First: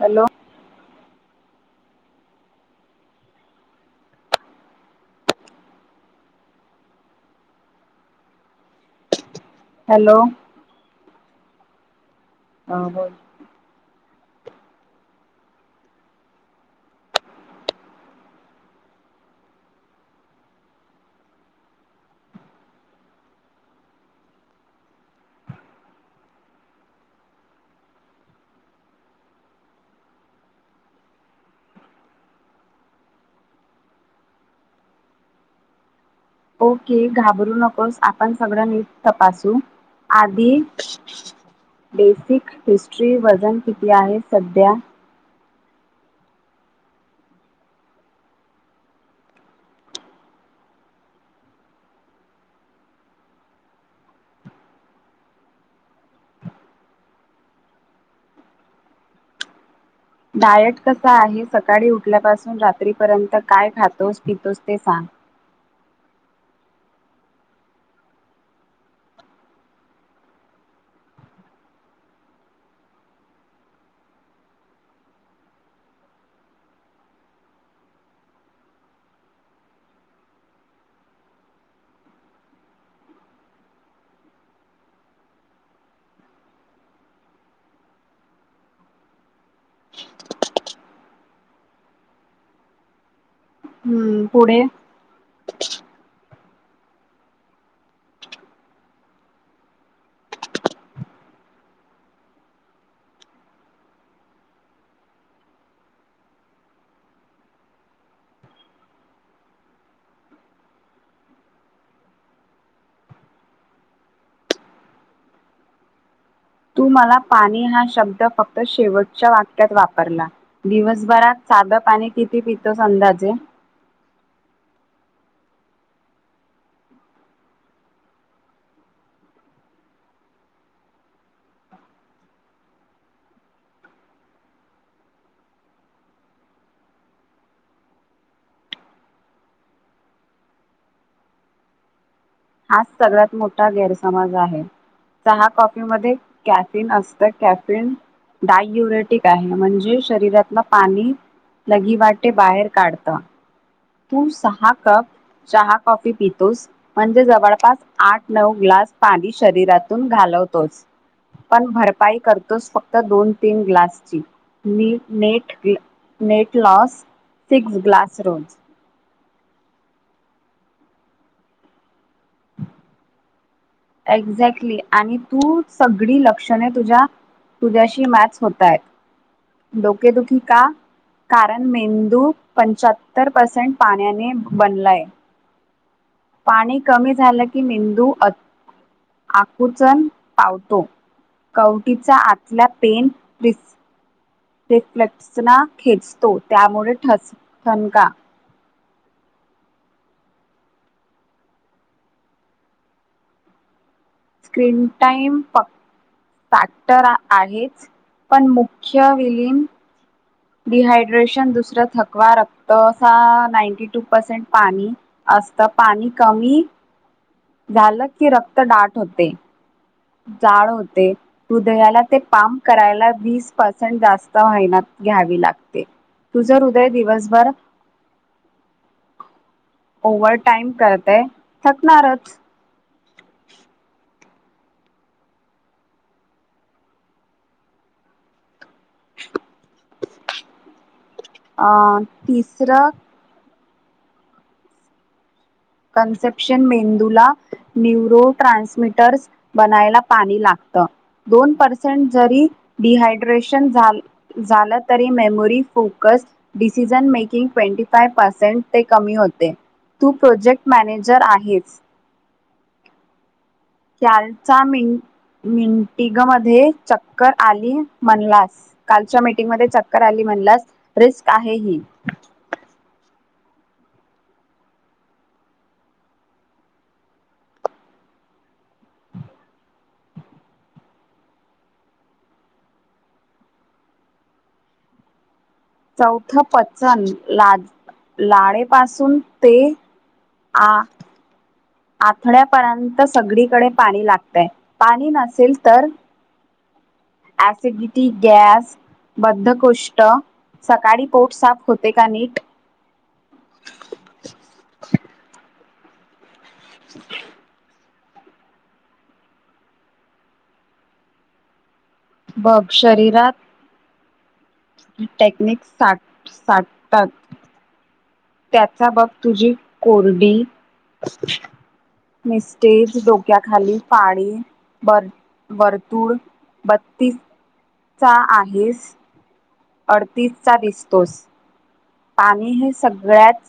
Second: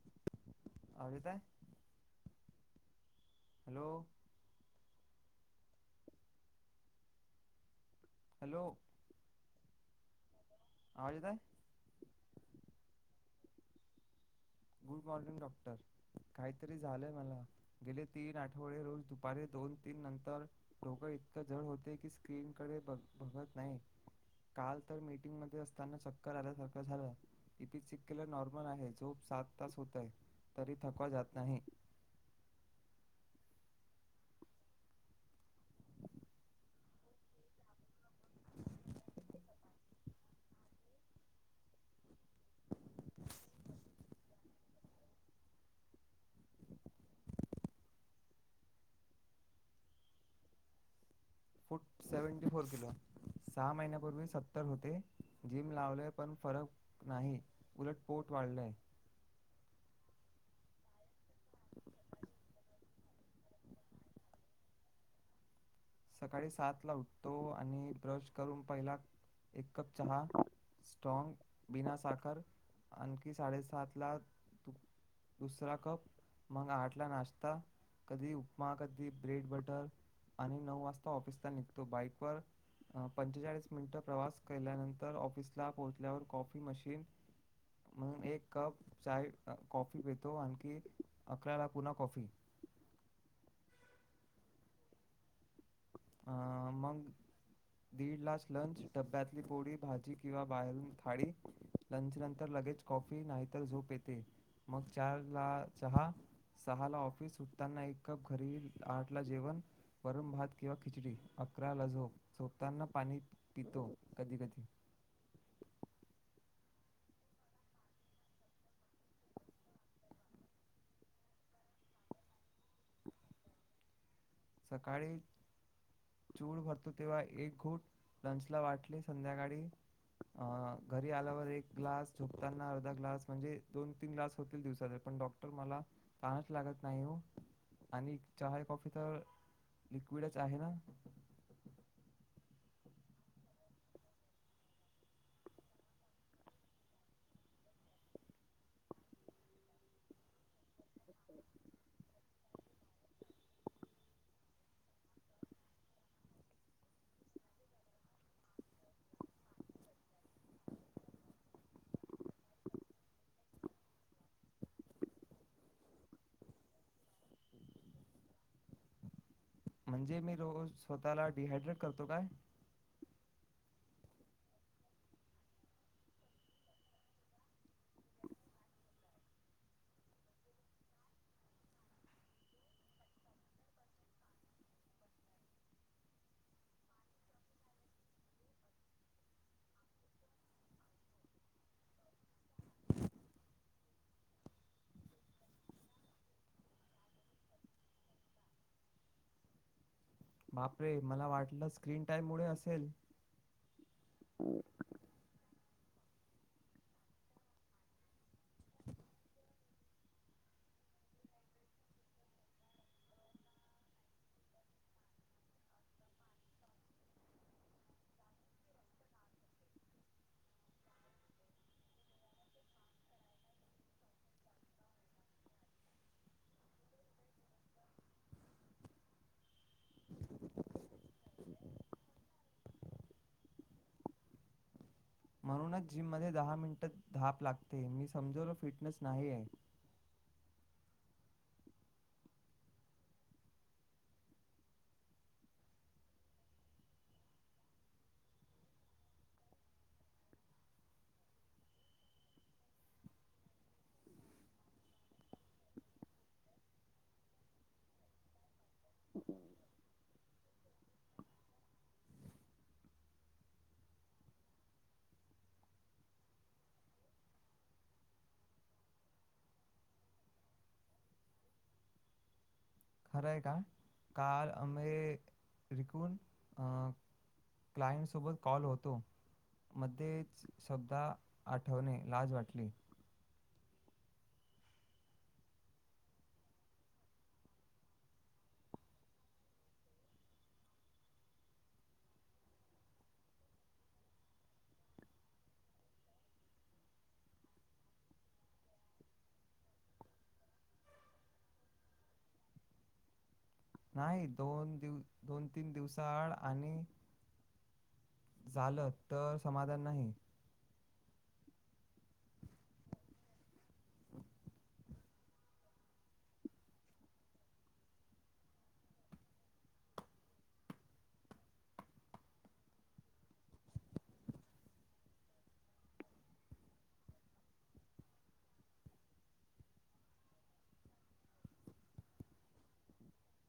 Hello हगित hello hello hello काळता हा बोल गु म डॉक्टर काहीतरी झालंय मला गेले तीन आठवडे रोज दुपारी दोन तीन नंतर दोघं इतक जड होते की, स्क्रीन कडे बघत नाही काल तर मीटिंग मध्ये असताना चक्कर आल्यासारख झाला इ च केलं नॉर्मल आहे जो होतय तरी थकवा जात नाही. ओके घाबरू नकोस आपण सगळं नीट तपासू आधी बेसिक हिस्ट्री वजन किती आहे सध्या सेवटी फोर किलो सहा महिन्यापूर्वी सत्तर होते जिम लावलेय पण फरक नाही उलट पोट वाढलंय डायट कसा आहे सकाळी उठल्यापासून रात्रीपर्यंत काय खातोस, पितोस ते सांग. सकाळी सात ला उठतो आणि ब्रश करून पहिला एक कप चहा स्ट्रॉग बिना साखर आणखी साडेसात ला दुसरा कप मग आठ ला नाश्ता कधी उपमा कधी ब्रेड बटर आणि नऊ वाजता ऑफिसला निघतो बाईक व पंचेचाळीस मिनिट प्रवास केल्यानंतर ऑफिसला पोहोचल्यावर कॉफी मशीन म्हणून एक कप चाय कॉफी पेतो आणखी अकराला पुन्हा कॉफी हम्म पुढ अ मग दीड लाच लंच डबब्यातली पोळी भाजी किंवा बाहेरून थाळी लंच नंतर लगेच कॉफी नाहीतर झोप येते, मग चार ला चहा -सहा ला ऑफीस सुटताना एक कप घरी आठ ला जेवण वरून भात किंवा खिचडी अकरा ल झो झोपताना पाणी पितो कधी कधी तू मला पाणी हा शब्द फक्त शेवटच्या वाक्यात वापरला दिवसभरात साधं पाणी किती पितोस अंदाजे सकाळी चूड भरतो तेव्हा एक घोट लंच ला वाटले संध्याकाळी अ घरी आल्यावर एक ग्लास झोपताना अर्धा ग्लास म्हणजे दोन -तीन ग्लास होतील, दिवसाात पण डॉक्टर मला तहानच लागत नाही ओ आणि चहा कॉफी तर लिक्विडच आहे ना? हाच सगळ्यात मोठा गैरसमाज आहे चहा कॉपीमध्येध्ये कॅफिन असतं, कॅफिन डाययुरेटिक आहे म्हणजे शरीरातला पाणी लगीवाटे बाहेर काढत. तू सहा कप चहा कॉफी पितोस म्हणजे जवळपास आठ -नऊ ग्लास पाणी शरीरातून घालवतोस, पण भरपाई करतोस फक्त दोन- तीन ग्लासची net, net loss six glass रोज म्हणजे मी रोज स्वतःला डिहायड्रेट करतो काय? एक्झॅक्टली आणि तू सगळी लक्षणे तुझ्या तुझ्याशी मॅच होतय डोकेदुखी का कारण मेंदू पंचाहत्तर पर्सेंट पाण्याने बनलाय पाणी कमी झालं की मेंदू आकुचन पावतो कवटीचा आतला पेन प्रिस रिफ्लेक्ना खेचतो त्यामुळे ठ ठणका बापरे मला वाटलं स्क्रीन टाइम मुळे असेल स्क्रीन टाईम पक् सॅटर आहेच पण मुख्य विलीन डिहायड्रेशन दुसरं थकवा रक्त अस नाईंटी टू पसेंट पाणी असतं पाणी कमी झालं की रक्त डाट होते. जाळ होते हृदयाला ते पाम करायला वीस पर्सेंट जास्त मेहनत घ्यावी लागते. तुझं हृदय दिवसभर ओव्हर टाईम करतय थकणारच म्हणूनच जिम मध्ये दहा मिनिट धाप लागते, मी समजवलो फिटनेस नाही आहे अ तिसरा कंसेप्शन मेंदूला न्युरो ट्रान्समिटर्स बनायला पाणी लागत, दोन पर्सेंट जरी डिहायड्रेशन झालं तरी memory focus decision making twenty percent ते कमी होते तू प्रोजेक्ट मॅनेजर आहेच. मिटिंगमध्ये चक्कर आलीस कालच्या मिटिंगमध्ये चक्कर आली म्हनलास रिस्क आहे ही खरं आहे का? काल आम्ही रिकून अ क्लायंटसोबत कॉल होतो. मध्येच शब्दा आठवणे लाज वाटली. चौथं पचन ला लाळेपासून ते आ आथड्यापर्यंत सगळीकडे पाणी लागतय. पाणी नसेल तर ऍसिडिटी, गॅस बद्धकोष्ट सकाळी पोट साफ होते का नीट? नाही. दोन दिव दोन, तीन दिवसा आड आणि [inaudible] झालं तर समाधान नाही. बघ शरीरात [unintelligible] टेक्निक सा साटतात. त्याचा बघ तुझी कोरडी मिस्टेज डोक्याखाली पाळी वर वर्तूळ बत्तीस चा आहेस. अडतीस चा दिसतोस. पाणी हे सगळ्यात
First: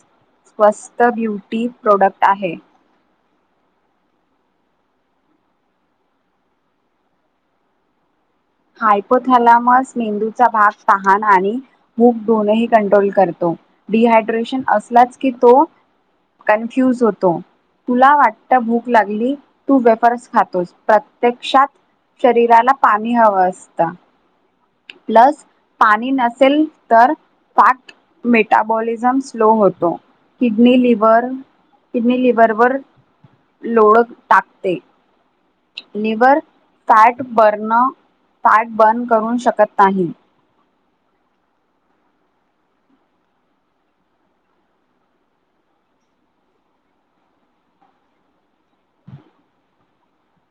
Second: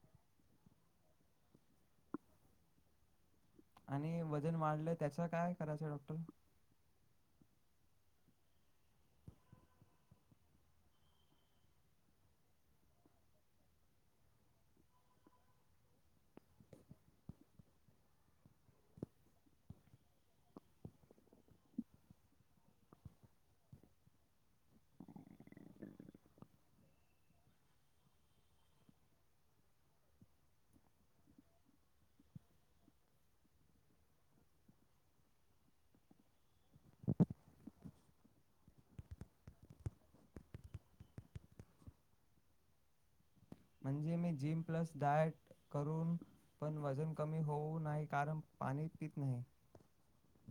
स्वस्त ब्युटी प्रोडक्ट आहे. आणि वजन वाढलं त्याच काय करायचं डॉक्टर? हायपोथलामस मेंदूचा भाग तहान आणि भूक दोनही कंट्रोल करतो. डिहायड्रेशन असलाच की तो कन्फ्युज होतो. तुला वाटत भूक लागली तू वेफर्स खातोस प्रत्यक्षात शरीराला पाणी ह वाचता. प्लस पाणी नसेल तर फॅट मेटाबॉलिझम स्लो होतो. किडनी लिव्हर किडनी लिव्हरवर लोळ टाकते. Liver fat burn fat burn करू शकत नाही. म्हणजे मी जिम प्लस डायट करून पण वजन कमी होऊ नाही कारण पाणी पित नाही.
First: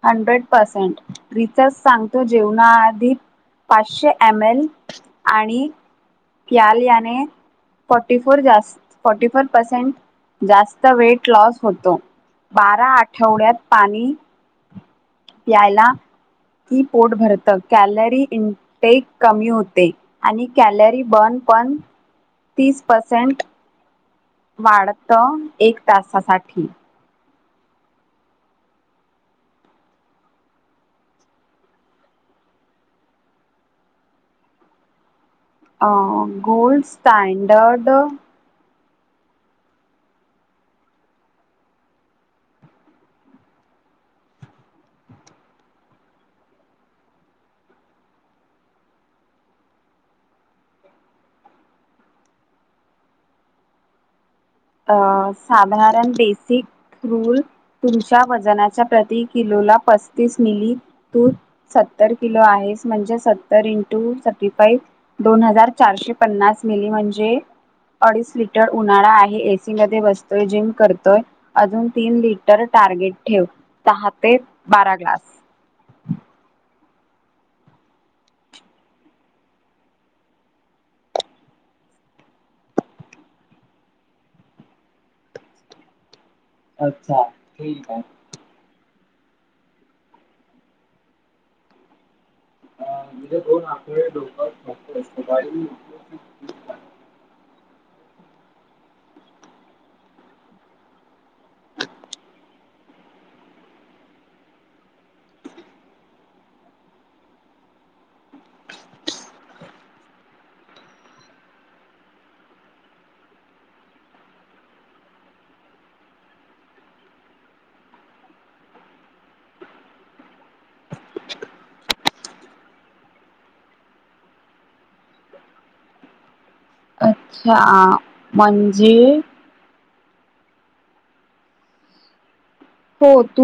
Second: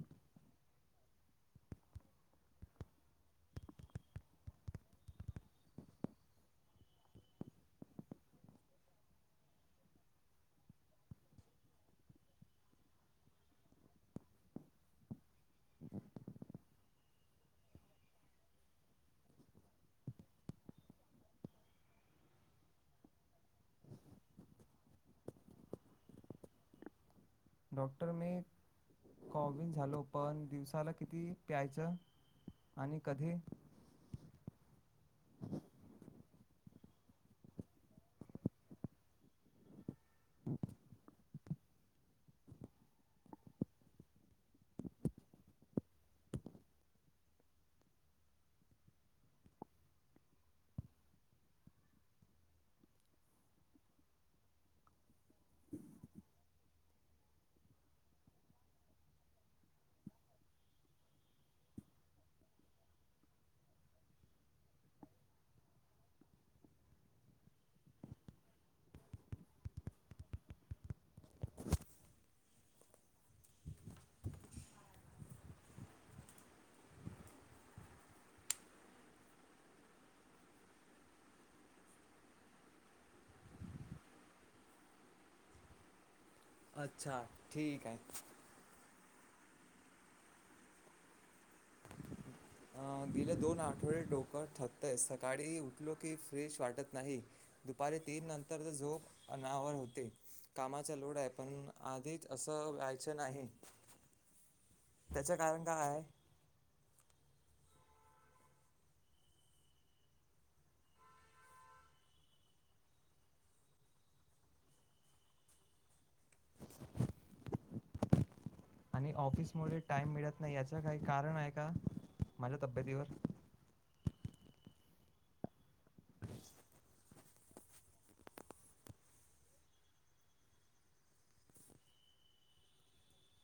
हंड्रेड परसेंट रिसर्च सांगतो जेवणाआधी पाचशे एम एल आणि पल याने फटी फोर फॉर्टी फोर पर्सेंट जास्त वेट लॉस होतो. बारा आठवड्यात पाणी यायला की पोट भरत कॅलरी इनटेक कमी होते आणि कॅलरी बर्न पण तीस पर्सेंट वाढत एक तासासाठी. डॉक्टर मी कोविन झालो पण दिवसाला किती प्यायचं आणि कधी? अ गोल्ड स्टॅंडर्ड अ साधारण बेसिक रूल तुमच्या वजनाच्या प्रती किलोला पस्तीस मिली. तू सत्तर किलो आहेस म्हणजे सत्तर इंटू थर्टीफाईव्ह दोन हजार चारशे पन्नास मिली म्हणजे अडीच लिटर उन्हाळा आहे. एसी मध्ये बसतोय, जिम करतोय, अजून तीन लिटर टार्गेट ठेव. सहा ते बारा ग्लास. अच्छा. ठीक आहे. अं गेले दोन आठवडे डोक थकतय, सकाळी उठलो की फ्रेश वाटत नाही. दुपारी तीन नंतर झोप अनावर होते. कामाचा लोड आहे पण आधीच असं व्हायच नाही, त्याचे कारण काय आहे? आणि ऑफिस मुळे टाइम मिळत नाही याच काही कारण आहे का माझ्या तब्येतीवर? हा. आ म्हणजे हो. तू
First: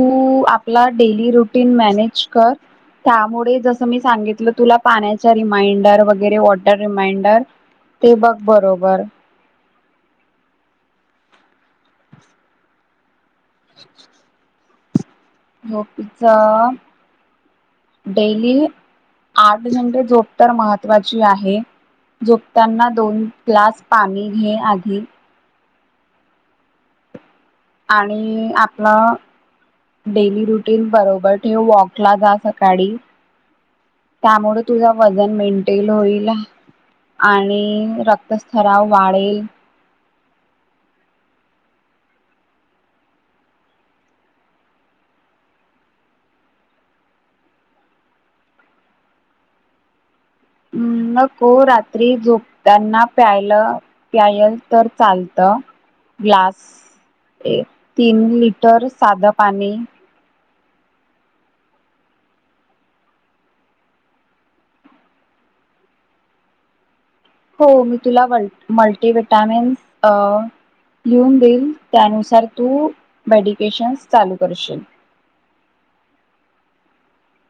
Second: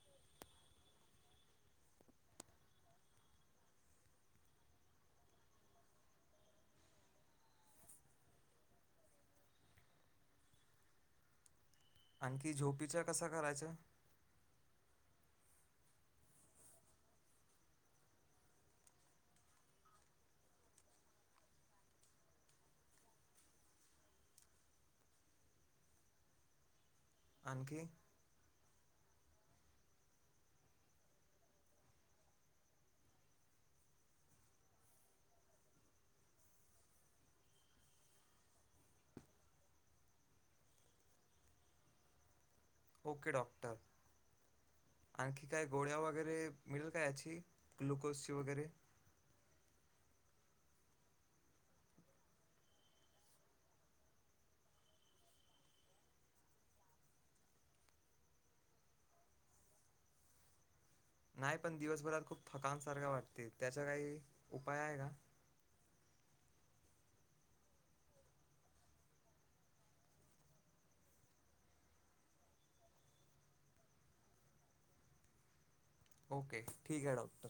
आपला डेली रुटीन मॅनेज कर. त्यामुळे जसं मी सांगितलं तुला पाण्याच्या रिमाइंडर वगैरे वॉटर रिमाइंडर ते बघ बरोबर. आणखी झोपेच्या कसं करायचं? झोपेच, डेली आठ घंटे झोप तर महत्वाची आहे. झोपताना दोन ग्लास पाणी घे आधी. आणखी आणि आपलं डेली रुटीन बरोबर ठेव, वॉकला जा सकाळी, त्यामुळे तुझा वजन मेंटेन होईल आणि रक्तस्ञाव वाढेल. Okay doctor. आणखी काय गोळ्या वगैरे मिळेल का याची ग्लुकोजची वगैरे? नको. रात्री झोपताना प्यायला प्यायल तर चालत ग्लास तीन लिटर साधं पाणी. नाही. पण दिवसभरात खूप थकनसारखा वाटते त्याचा काही उपाय आहे का? हो. मी तुला व मल मल्टी व्हिटामिन्स अ लिहून देईल त्यानुसार तू मेडिकेशन्स चालू करशील. ओके ठीक आहे डॉक्टर.